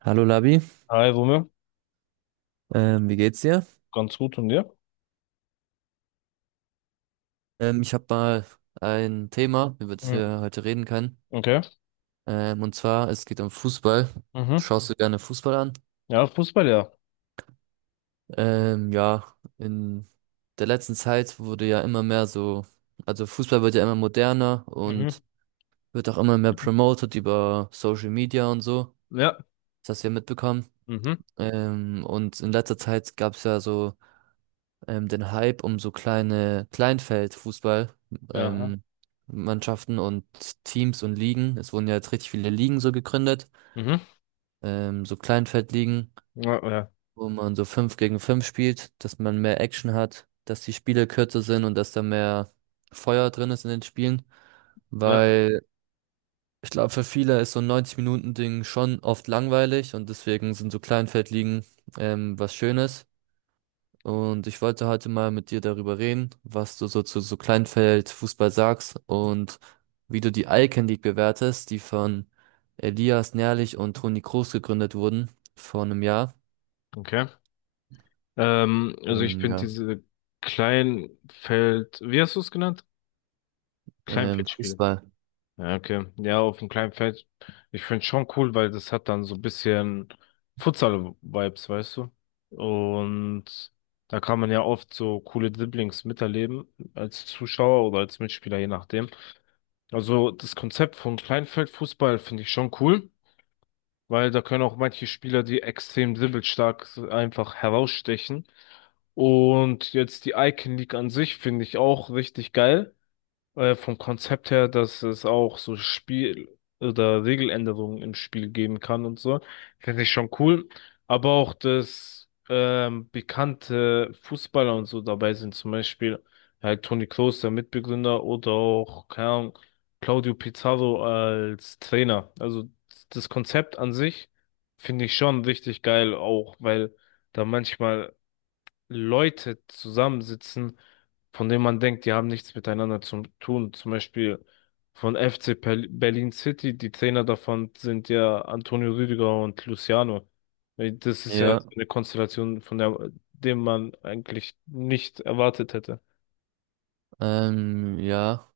Hallo Labi, Hi, Rumme. Wie geht's dir? Ganz gut und dir? Ich habe mal ein Thema, über das Mhm. wir heute reden können. Okay. Und zwar, es geht um Fußball. Mhm. Schaust du gerne Fußball an? Ja, Fußball, ja. Ja, in der letzten Zeit wurde ja immer mehr so, also Fußball wird ja immer moderner und Mhm. wird auch immer mehr promoted über Social Media und so. Ja. Das hast du ja mitbekommen. Mhm. Und in letzter Zeit gab es ja so den Hype um so kleine Kleinfeldfußball, Ja. Aha. ähm, Mannschaften und Teams und Ligen. Es wurden ja jetzt richtig viele Ligen so gegründet, Mhm. So Kleinfeldligen, Ja, ja. wo man so fünf gegen fünf spielt, dass man mehr Action hat, dass die Spiele kürzer sind und dass da mehr Feuer drin ist in den Spielen, Ja. weil ich glaube, für viele ist so ein 90-Minuten-Ding schon oft langweilig und deswegen sind so Kleinfeldligen was Schönes. Und ich wollte heute mal mit dir darüber reden, was du so zu so Kleinfeldfußball sagst und wie du die Icon League bewertest, die von Elias Nährlich und Toni Kroos gegründet wurden vor einem Jahr. Okay. Also ich finde Ja, diese Kleinfeld, wie hast du es genannt? Kleinfeldspiel. Fußball. Ja, okay. Ja, auf dem Kleinfeld. Ich finde schon cool, weil das hat dann so ein bisschen Futsal-Vibes, weißt du? Und da kann man ja oft so coole Dribblings miterleben als Zuschauer oder als Mitspieler, je nachdem. Also das Konzept von Kleinfeldfußball finde ich schon cool, weil da können auch manche Spieler, die extrem dribbelstark sind, einfach herausstechen. Und jetzt die Icon League an sich finde ich auch richtig geil, vom Konzept her, dass es auch so Spiel- oder Regeländerungen im Spiel geben kann und so. Finde ich schon cool. Aber auch, dass bekannte Fußballer und so dabei sind, zum Beispiel halt Toni Kroos, der Mitbegründer, oder auch, keine Ahnung, Claudio Pizarro als Trainer. Also das Konzept an sich finde ich schon richtig geil, auch weil da manchmal Leute zusammensitzen, von denen man denkt, die haben nichts miteinander zu tun. Zum Beispiel von FC Berlin City, die Trainer davon sind ja Antonio Rüdiger und Luciano. Das ist ja Ja, so eine Konstellation, von der dem man eigentlich nicht erwartet hätte. Ja.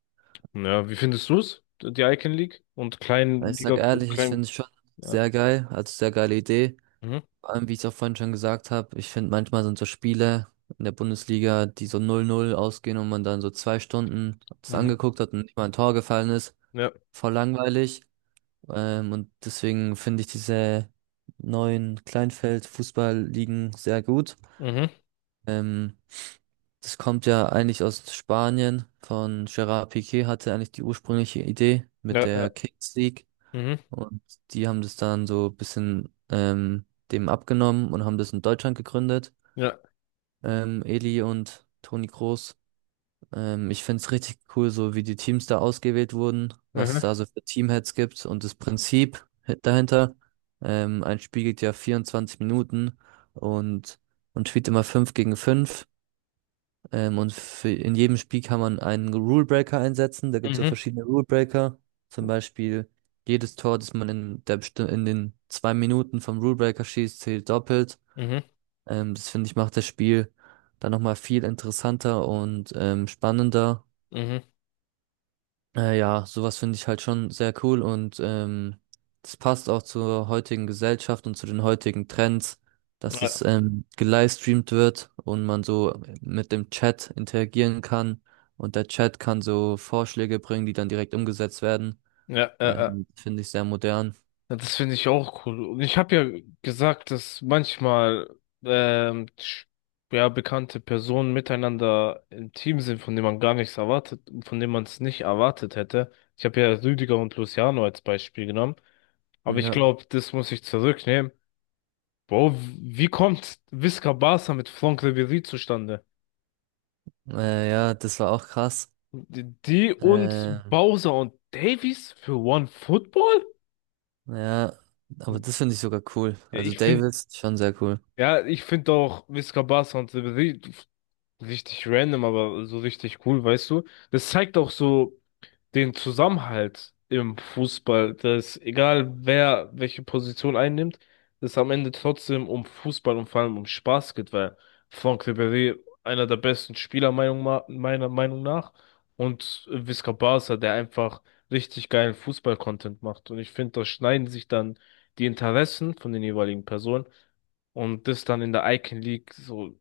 Ja, wie findest du es? Die Icon League und Ich sag Kleinliga, ehrlich, ich finde Klein, es schon ja. sehr geil, also sehr geile Idee. Mhm. Vor allem, wie ich es auch vorhin schon gesagt habe, ich finde manchmal sind so Spiele in der Bundesliga, die so 0-0 ausgehen und man dann so 2 Stunden das Mhm. angeguckt hat und nicht mal ein Tor gefallen ist, Ja. voll langweilig. Und deswegen finde ich diese neuen Kleinfeld-Fußballligen sehr gut. Mhm. Ähm, Das kommt ja eigentlich aus Spanien. Von Gerard Piqué hatte eigentlich die ursprüngliche Idee Ja. mit Ja. der Kings League. Mhm. Und die haben das dann so ein bisschen dem abgenommen und haben das in Deutschland gegründet. Ja. Eli und Toni Kroos. Ich finde es richtig cool, so wie die Teams da ausgewählt wurden, was Mhm. da so für Teamheads gibt und das Prinzip dahinter. Ein Spiel geht ja 24 Minuten und man spielt immer 5 gegen fünf. Und in jedem Spiel kann man einen Rulebreaker einsetzen. Da gibt es so Mhm. verschiedene Rulebreaker. Zum Beispiel jedes Tor, das man in den 2 Minuten vom Rulebreaker schießt, zählt doppelt. Mhm. Das finde ich macht das Spiel dann nochmal viel interessanter und spannender. Mhm. Ja, sowas finde ich halt schon sehr cool und das passt auch zur heutigen Gesellschaft und zu den heutigen Trends, dass es Ja. Gelivestreamt wird und man so mit dem Chat interagieren kann und der Chat kann so Vorschläge bringen, die dann direkt umgesetzt werden. Ja. Ja. Ja. Finde ich sehr modern. Ja, das finde ich auch cool. Und ich habe ja gesagt, dass manchmal ähm, sch- ja, bekannte Personen miteinander im Team sind, von denen man gar nichts erwartet, von denen man es nicht erwartet hätte. Ich habe ja Rüdiger und Luciano als Beispiel genommen. Aber ich Ja, glaube, das muss ich zurücknehmen. Bro, wie kommt Visca Barca mit Franck Ribéry zustande? Ja, das war auch krass. Die und Äh, Bowser und Davies für One Football? ja, aber das finde ich sogar cool. Also Ich finde, Davis, schon sehr cool. ja, ich finde auch Visca Barca und Ribéry. Richtig random, aber so richtig cool, weißt du? Das zeigt auch so den Zusammenhalt im Fußball, dass egal wer welche Position einnimmt, es am Ende trotzdem um Fußball und vor allem um Spaß geht, weil Franck Ribéry einer der besten Spieler meiner Meinung nach und Visca Barca, der einfach richtig geilen Fußball-Content macht. Und ich finde, da schneiden sich dann die Interessen von den jeweiligen Personen und das dann in der Icon League so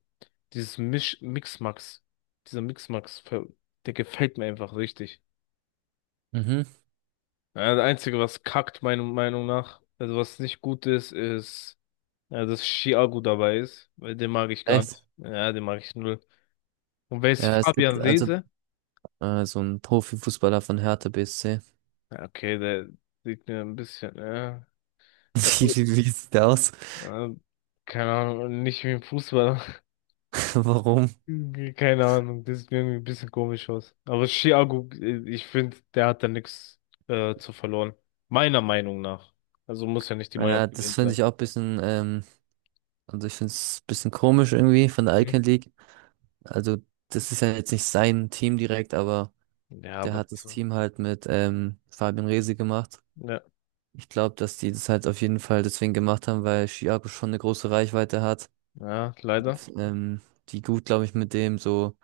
dieses Misch Mixmax, dieser Mixmax, der gefällt mir einfach richtig. Mhm. Ja, das Einzige, was kackt, meiner Meinung nach, also was nicht gut ist, ist, ja, dass Thiago dabei ist, weil den mag ich gar Echt? nicht. Ja, den mag ich null. Und wer Ja, ist es gibt, Fabian also Seese? So ein Profifußballer von Hertha BSC. Ja, okay, der sieht mir ein bisschen, ja, ja, Wie, gut, wie, wie sieht der aus? ja, keine Ahnung, nicht wie ein Fußballer. Warum? Keine Ahnung, das sieht mir irgendwie ein bisschen komisch aus. Aber Thiago, ich finde, der hat da nichts zu verloren. Meiner Meinung nach. Also muss ja nicht die Meinung Ja, von das denen finde sein. ich auch ein bisschen, also ich finde es ein bisschen komisch irgendwie von der Mhm. Icon League. Also das ist ja jetzt nicht sein Team direkt, aber Ja, der aber, hat das Team halt mit Fabian Rehse gemacht. ja, Ich glaube, dass die das halt auf jeden Fall deswegen gemacht haben, weil Thiago schon eine große Reichweite hat. ja, leider. Ähm, Die gut, glaube ich, mit dem so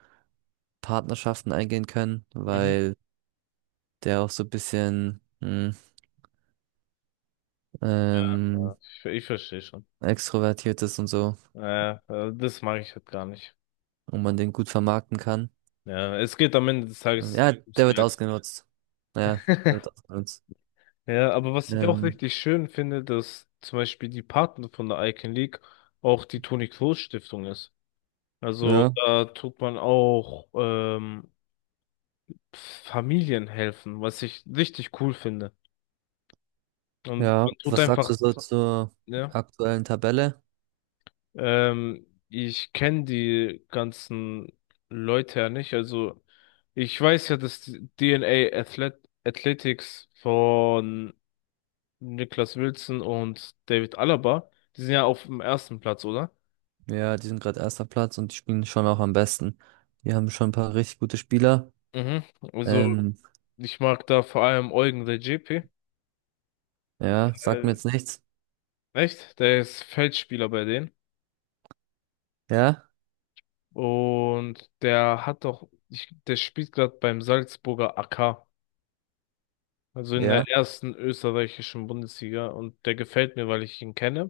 Partnerschaften eingehen können, Mhm. weil der auch so ein bisschen Ja, ähm, ich verstehe schon. extrovertiert ist und so Das mag ich halt gar nicht. und man den gut vermarkten kann. Ja, es geht am Ende des Tages Ja, ums der wird Geld. ausgenutzt. Ja, der wird ausgenutzt. Ja, aber was ich auch Ähm, richtig schön finde, dass zum Beispiel die Paten von der Icon League auch die Toni-Kroos-Stiftung ist. Also ja, da tut man auch Familien helfen, was ich richtig cool finde. Und ja. man tut Was sagst einfach, du so zur ja. aktuellen Tabelle? Ich kenne die ganzen Leute ja nicht. Also ich weiß ja, dass die DNA Athletics von Niklas Wilson und David Alaba, die sind ja auf dem ersten Platz, oder? Ja, die sind gerade erster Platz und die spielen schon auch am besten. Die haben schon ein paar richtig gute Spieler. Mhm. Also Ähm, ich mag da vor allem Eugen Redzepi. ja, sagt mir Äh, jetzt nichts. echt? Der ist Feldspieler bei denen. Ja, Und der hat doch, ich, der spielt gerade beim Salzburger AK. Also in der ja. ersten österreichischen Bundesliga und der gefällt mir, weil ich ihn kenne.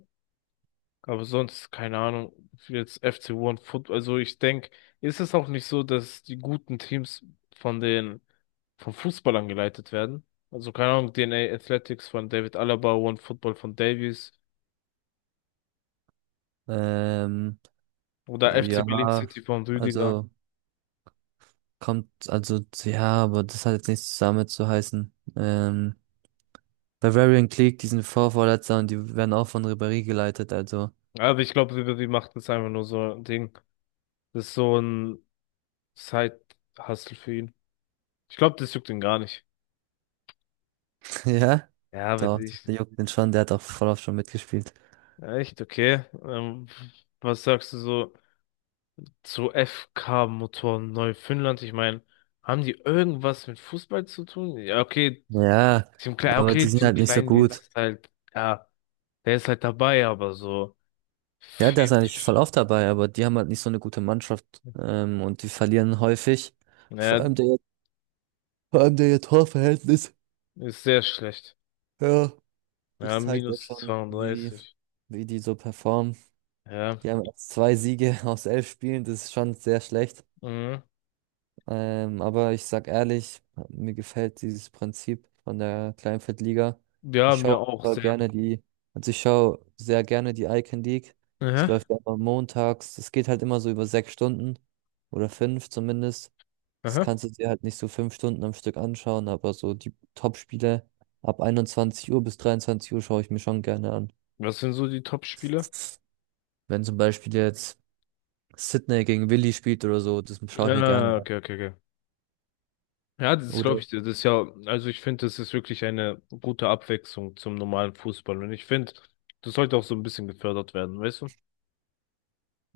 Aber sonst, keine Ahnung, jetzt FC One Football. Also ich denke, ist es auch nicht so, dass die guten Teams von den, von Fußballern geleitet werden? Also keine Ahnung, DNA Athletics von David Alaba, One Football von Davies Ähm, oder FC Berlin ja, City von Rüdiger. also kommt, also ja, aber das hat jetzt nichts damit zu heißen. Bavarian Clique, die sind Vorvorletzter und die werden auch von Ribéry geleitet, also Aber ich glaube, Ribery macht das einfach nur so ein Ding. Das ist so ein Side-Hustle für ihn. Ich glaube, das juckt ihn gar nicht. Ja? Ja, aber Doch, ich. der juckt den schon, der hat auch voll oft schon mitgespielt. Echt, okay. Was sagst du so zu FK-Motoren Neufundland? Ich meine, haben die irgendwas mit Fußball zu tun? Ja, okay, Ja, aber die okay, sind Team halt nicht so Kleindienst gut. ist halt, ja, der ist halt dabei, aber so Ja, der viel, ist eigentlich voll oft dabei, aber die haben halt nicht so eine gute Mannschaft, und die verlieren häufig. Vor ja, allem der, vor allem der Torverhältnis, ist sehr schlecht. ja, das Ja, zeigt ja minus schon, 32. wie die so performen. Ja, Die haben erst zwei Siege aus 11 Spielen, das ist schon sehr schlecht. mhm. Aber ich sag ehrlich, mir gefällt dieses Prinzip von der Kleinfeldliga. Ja, Ich mir schaue auch sehr. gerne die, also ich schaue sehr gerne die Icon League. Es Aha, läuft ja immer montags. Es geht halt immer so über 6 Stunden oder fünf zumindest. Das aha. kannst du dir halt nicht so 5 Stunden am Stück anschauen, aber so die Top-Spiele ab 21 Uhr bis 23 Uhr schaue ich mir schon gerne an. Was sind so die Top-Spiele? Wenn zum Beispiel jetzt Sydney gegen Willi spielt oder so, das schaue ich mir gerne Ah, an. okay, okay, okay. Ja, das ist, glaube Oder ich, das ist ja, also ich finde, das ist wirklich eine gute Abwechslung zum normalen Fußball. Und ich finde, das sollte auch so ein bisschen gefördert werden, weißt du?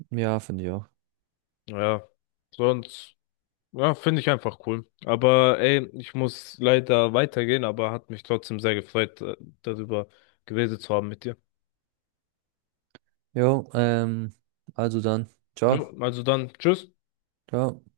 ja, finde ich auch. Ja, sonst, ja, finde ich einfach cool. Aber ey, ich muss leider weitergehen, aber hat mich trotzdem sehr gefreut, darüber geredet zu haben mit dir. Jo, also dann. Ciao, Jo, also dann, tschüss. ciao.